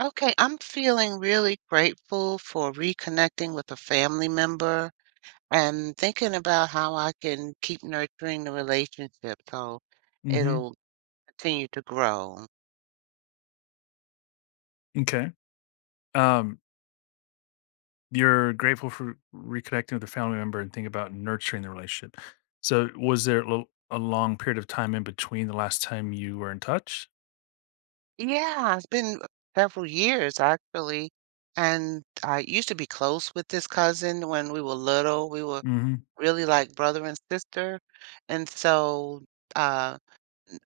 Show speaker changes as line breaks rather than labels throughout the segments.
Okay, I'm feeling really grateful for reconnecting with a family member and thinking about how I can keep nurturing the relationship so
Mhm.
it'll continue to grow.
Okay. Um, you're grateful for reconnecting with a family member and think about nurturing the relationship. So, was there a long period of time in between the last time you were in touch?
Yeah, it's been several years actually, and I used to be close with this cousin when we were little. We were
Mhm.
really like brother and sister, and so uh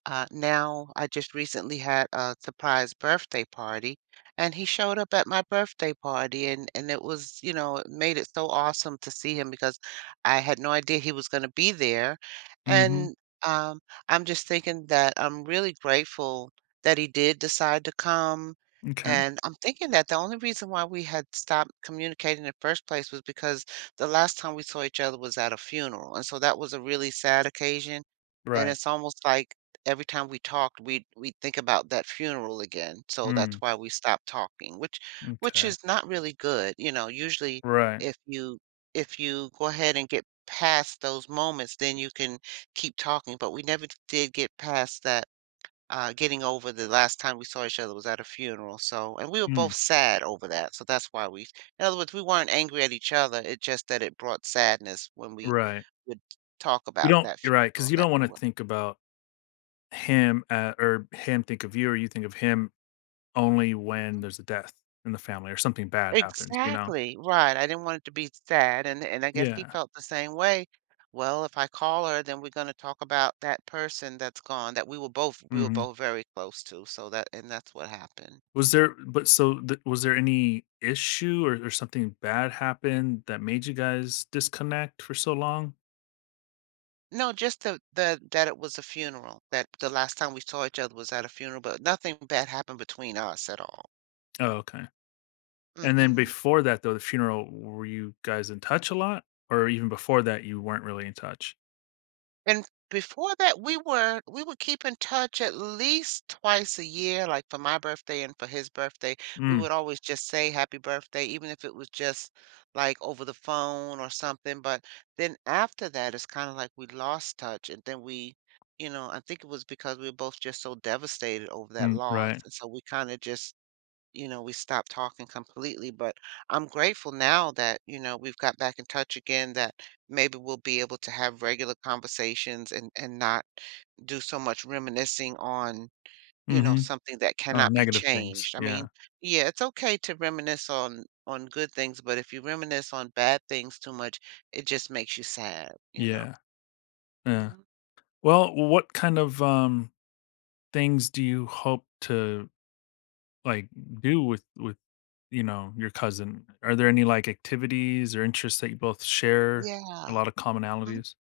now I just recently had a surprise birthday party, and he showed up at my birthday party, and it was, you know, it made it so awesome to see him because I had no idea he was going to be there,
Mhm.
and um, I'm just thinking that I'm really grateful that he did decide to come.
Okay.
And I'm thinking that the only reason why we had stopped communicating in the first place was because the last time we saw each other was at a funeral. And so that was a really sad occasion. And
Right.
it's almost like every time we talked, we think about that funeral again. So that's
Mm.
why we stopped talking, which
Okay.
is not really good. You know, usually
Right.
if you if you go ahead and get past those moments, then you can keep talking. But we never did get past that. Getting over the last time we saw each other was at a funeral. So, and we were
Mm.
both sad over that. So that's why we, in other words, we weren't angry at each other. It just that it brought sadness when we
Right.
would talk
You
about
don't
that
You're right, 'cause
funeral
you are right, because you do
that we
wanna
were.
think about him, or him think of you, or you think of him only when there's a death in the family or something bad happens,
Exactly, right, I didn't want it to be sad, and I guess he
Yeah.
felt the same way. "Well, if I call her, then we're gonna talk about that person that's gone that we were both we were
Mhm.
both very close to," so that and that's what happened.
Was there but so th Was there any issue or something bad happened that made you guys disconnect for so long?
No, just the that it was a funeral, that the last time we saw each other was at a funeral, but nothing bad happened between us at all.
Oh, okay. And then
Mhm.
before that, though, the funeral, were you guys in touch a lot? Or even before that, you weren't really in touch?
And before that, we would keep in touch at least twice a year, like for my birthday and for his birthday. We
Mm,
would always just say happy birthday, even if it was just like over the phone or something. But then after that, it's kind of like we lost touch. And then I think it was because we were both just so devastated over that
mm,
loss.
right.
And so we kind of just, you know, we stopped talking completely, but I'm grateful now that, you know, we've got back in touch again that maybe we'll be able to have regular conversations and not do so much reminiscing on, you know,
Mhm.
something that
Oh,
cannot be
negative things.
changed. I
Yeah.
mean, yeah, it's okay to reminisce on good things, but if you reminisce on bad things too much, it just makes you sad, you know.
Yeah. Yeah.
Mhm.
Well, what kind of, things do you hope to, like, do with you know, your cousin, are there any, like, activities or interests that you both share? A
Yeah.
lot of commonalities?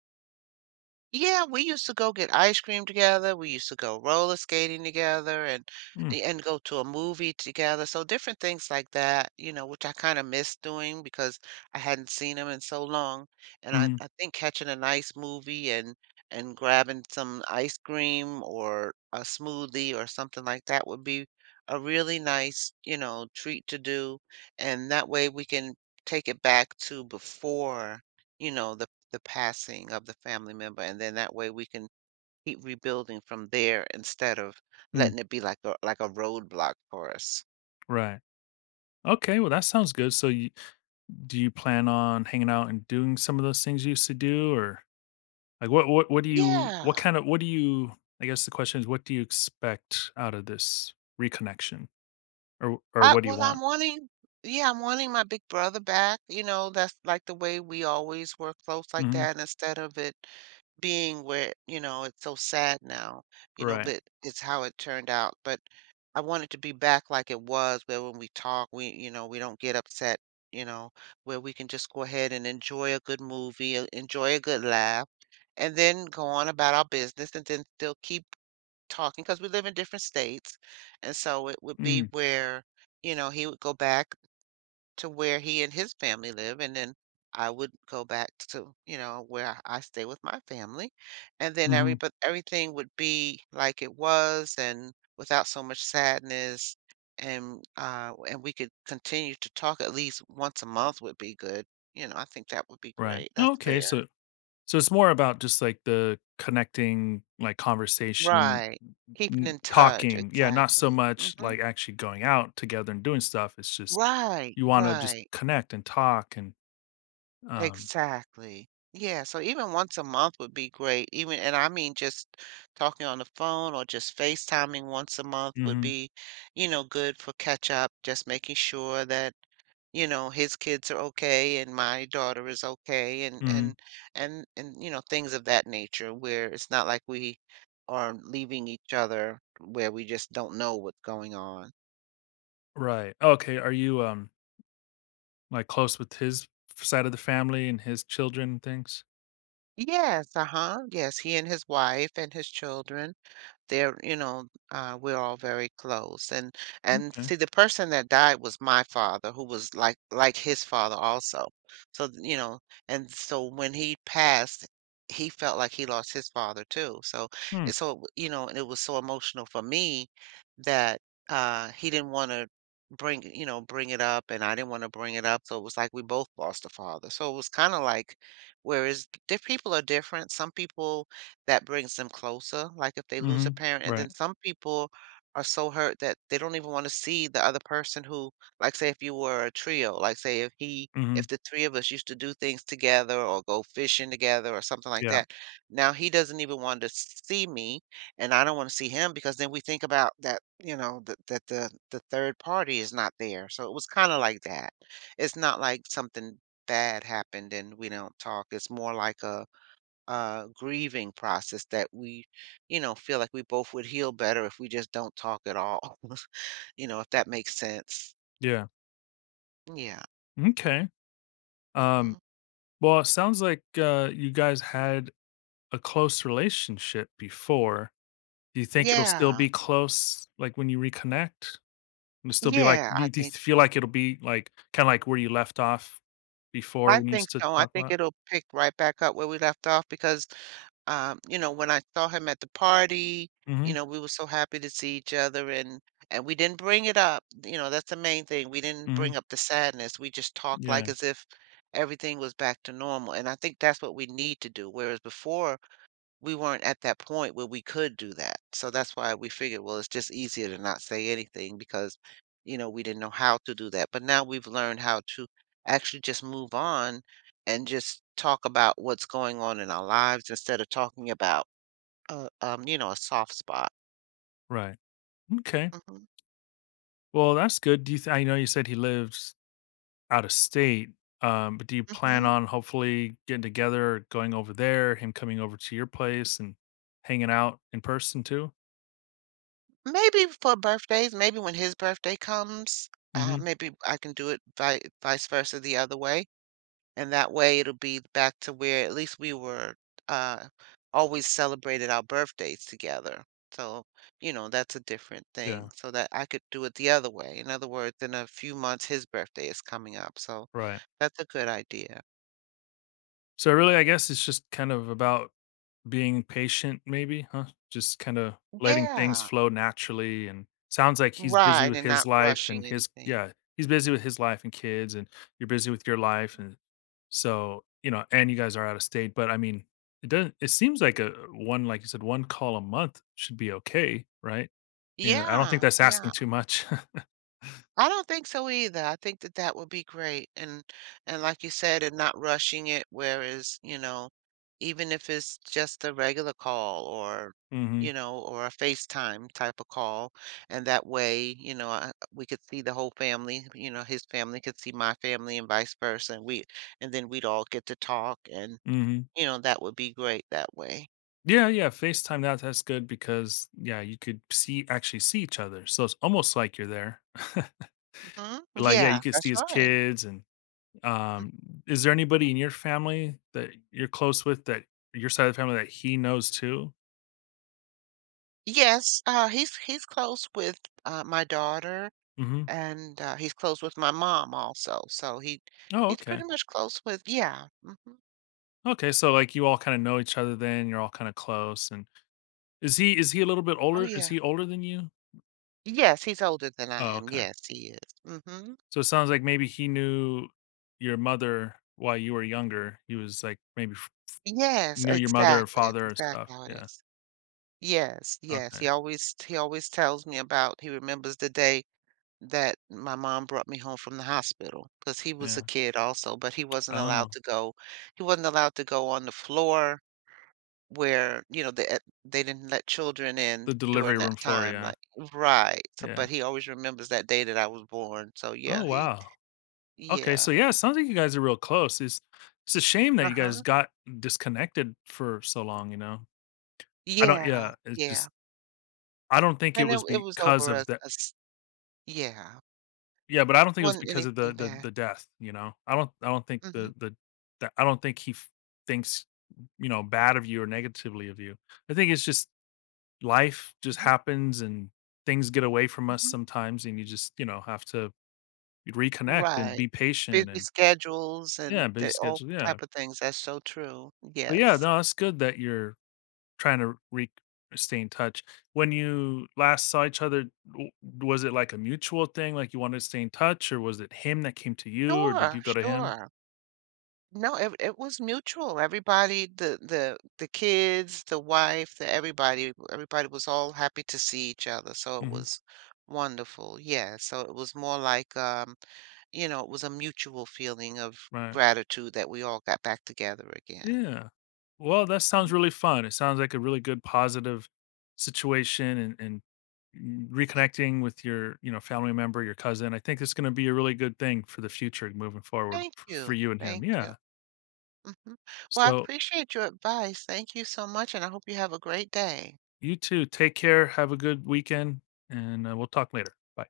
Yeah, we used to go get ice cream together. We used to go roller skating together
Mm,
and go to a movie together. So different things like that, you know, which I kind of miss doing because I hadn't seen them in so long. And I,
mm,
I think catching a nice movie and grabbing some ice cream or a smoothie or something like that would be a really nice, you know, treat to do. And that way we can take it back to before, you know, the passing of the family member, and then that way we can keep rebuilding from there instead of
mm,
letting it be like a roadblock for us.
right. Okay, well, that sounds good. So you Do you plan on hanging out and doing some of those things you used to do? Or, like, what do you
Yeah.
what kind of what do you I guess the question is, what do you expect out of this reconnection? Or
I
what do you
well, I'm
want?
wanting yeah, I'm wanting my big brother back. You know, that's like the way we always were close like
Mhm,
that instead of it being where, you know, it's so sad now, you know,
right.
but it's how it turned out. But I want it to be back like it was, where when we talk, we, you know, we don't get upset, you know, where we can just go ahead and enjoy a good movie, enjoy a good laugh, and then go on about our business and then still keep talking because we live in different states. And so it would be
Mm,
where, you know, he would go back to where he and his family live, and then I would go back to, you know, where I stay with my family. And then every
mhm,
but everything would be like it was and without so much sadness and we could continue to talk at least once a month would be good. You know, I think that would be
right.
great. That's
Okay,
fair.
so so it's more about just like the connecting, like conversation,
Right. Keeping in touch,
talking. Yeah, not
exactly.
so much
hmm
like actually going out together and doing stuff. It's just
Right,
you want to just
right.
connect and talk and um.
Exactly. Yeah, so even once a month would be great. Even and I mean just talking on the phone or just FaceTiming once a month would
Hmm.
be, you know, good for catch up, just making sure that, you know, his kids are okay and my daughter is okay and
Hmm.
and and and you know, things of that nature where it's not like we are leaving each other where we just don't know what's going on.
Right. Okay. Are you like close with his side of the family and his children and things?
Yes, uh-huh. Yes, he and his wife and his children, they're, you know, we're all very close. And
Okay.
see, the person that died was my father who was like his father also. So, you know, and so when he passed, he felt like he lost his father too. So
Hmm.
and so, you know, and it was so emotional for me that he didn't want to bring, you know, bring it up, and I didn't want to bring it up. So it was like we both lost a father. So it was kind of like, whereas diff people are different. Some people, that brings them closer, like if they lose
Hmm.
a parent, and
Right.
then some people are so hurt that they don't even want to see the other person who, like, say, if you were a trio, like, say,
Hmm.
if the three of us used to do things together or go fishing together or something like
Yeah.
that. Now he doesn't even want to see me, and I don't want to see him because then we think about that, you know, that the third party is not there. So it was kind of like that. It's not like something bad happened and we don't talk. It's more like a grieving process that we, you know, feel like we both would heal better if we just don't talk at all you know, if that makes sense.
Yeah.
Yeah.
Okay. Um.
hmm
Well, it sounds like you guys had a close relationship before. Do you think it'll still
yeah.
be close, like, when you reconnect? It'll still be like,
Yeah, I
do you
think
feel
so.
like it'll be, like, kinda like where you left off before when you used to
I
talk a
think
lot?
it'll pick right back up where we left off because you know, when I saw him at the party, you
Mhm,
know, we were so happy to see each other, and we didn't bring it up. You know, that's the main thing. We didn't bring
mhm,
up the sadness. We just talked
yeah,
like as if everything was back to normal. And I think that's what we need to do. Whereas before, we weren't at that point where we could do that. So that's why we figured, well, it's just easier to not say anything because, you know, we didn't know how to do that. But now we've learned how to actually just move on and just talk about what's going on in our lives instead of talking about, you know, a soft spot.
right. Okay.
hmm
Well, that's good. Do you th I know you said he lives out of state, but do you plan
hmm
on hopefully getting together, going over there, him coming over to your place and hanging out in person too?
Maybe for birthdays, maybe when his birthday comes,
Mhm,
maybe I can do it vice versa the other way. And that way it'll be back to where at least we were uh always celebrated our birthdays together. So, you know, that's a different
yeah,
thing. So that I could do it the other way. In other words, in a few months his birthday is coming up. So
right.
that's a good idea.
So, really, I guess it's just kind of about being patient maybe, huh? Just kinda letting things
Yeah.
flow naturally, and sounds like he's busy
Right.
with
And
his
not
life and
rushing
his,
anything.
yeah, he's busy with his life and kids, and you're busy with your life, and so, you know, and you guys are out of state, but I mean, it doesn't it seems like a one like you said, 1 call a month should be okay, right? You know, I don't think
Yeah.
that's
Yeah.
asking too much.
I don't think so either. I think that that would be great, and like you said, and not rushing it, whereas, you know, even if it's just a regular call or,
Mhm,
you know, or a FaceTime type of call, and that way, you know, we could see the whole family, you know, his family could see my family and vice versa, and then we'd all get to talk, and
mhm.
you know, that would be great that way.
Yeah, yeah, FaceTime, that's good because, yeah, you could see actually see each other, so it's almost like you're there.
hmm
Like, yeah,
Yeah,
you could see
that's
his
right.
kids and, um is there anybody in your family that you're close with that your side of the family that he knows too?
Yes, he's close with my daughter.
Mhm.
And, he's close with my mom also, so he
Oh,
he's
okay.
pretty much close with, yeah, mhm.
Okay, so, like, you all kinda know each other then, you're all kinda close, and is he a little bit
Oh,
older? Is
yeah.
he older than you?
Yes, he's older than I
Oh,
am.
okay.
Yes, he is. Mhm.
So it sounds like maybe he knew your mother while you were younger. He was, like, maybe f
Yes,
knew your mother or
exactly. That's
father or stuff.
exactly how it
Yeah.
is. Yes, yes.
Okay.
He always tells me about he remembers the day that my mom brought me home from the hospital because he was
Yeah.
a kid also, but
Oh,
he wasn't allowed to go on the floor. Where, you know, they didn't let children in
the
during
delivery room
that
floor,
time,
yeah.
like, right, so
Yeah.
but he always remembers that day that I was born, so
Oh,
yeah, he,
wow. Okay,
yeah,
so yeah, it sounds like you guys are real close. It's a shame that you guys
uh-huh.
got disconnected for so long, you know? I don't
Yeah,
Yeah, it's
yeah,
just, I don't think it
and it
was
it was
because
over
of the,
yeah,
yeah, but I don't think it was
wasn't
because of the
anything bad.
death, you know? I don't think
Mm.
the that I don't think he thinks, you know, bad of you or negatively of you. I think it's just life just
Mhm,
happens and things get away from
mhm,
us
mhm.
sometimes and you just, you know, have to reconnect and
Right.
be patient
Busy
and
schedules and
yeah, busy
the all
schedule. Yeah.
type of things, that's so true,
But yeah,
yes.
no, it's good that you're trying to re stay in touch. When you last saw each other, w was it like a mutual thing, like you wanted to stay in touch, or was it him that came to you, or did
Sure,
you go to him?
sure. No, it was mutual. Everybody, the kids, the wife, the everybody, everybody was all happy to see each other. So it
Mhm,
was wonderful. Yeah. So it was more like you know, it was a mutual feeling of
right.
gratitude that we all got back together again.
Yeah. Well, that sounds
Mhm.
really fun. It sounds like a really good positive situation, and m
Mm.
reconnecting with your, you know, family member, your cousin. I think it's gonna be a really good thing for the future moving forward
Thank
f for
you.
you and him.
Thank you.
Yeah.
hmm Well, I
So,
appreciate your advice. Thank you so much, and I hope you have a great day.
you too. Take care, have a good weekend, and, we'll talk later. Bye.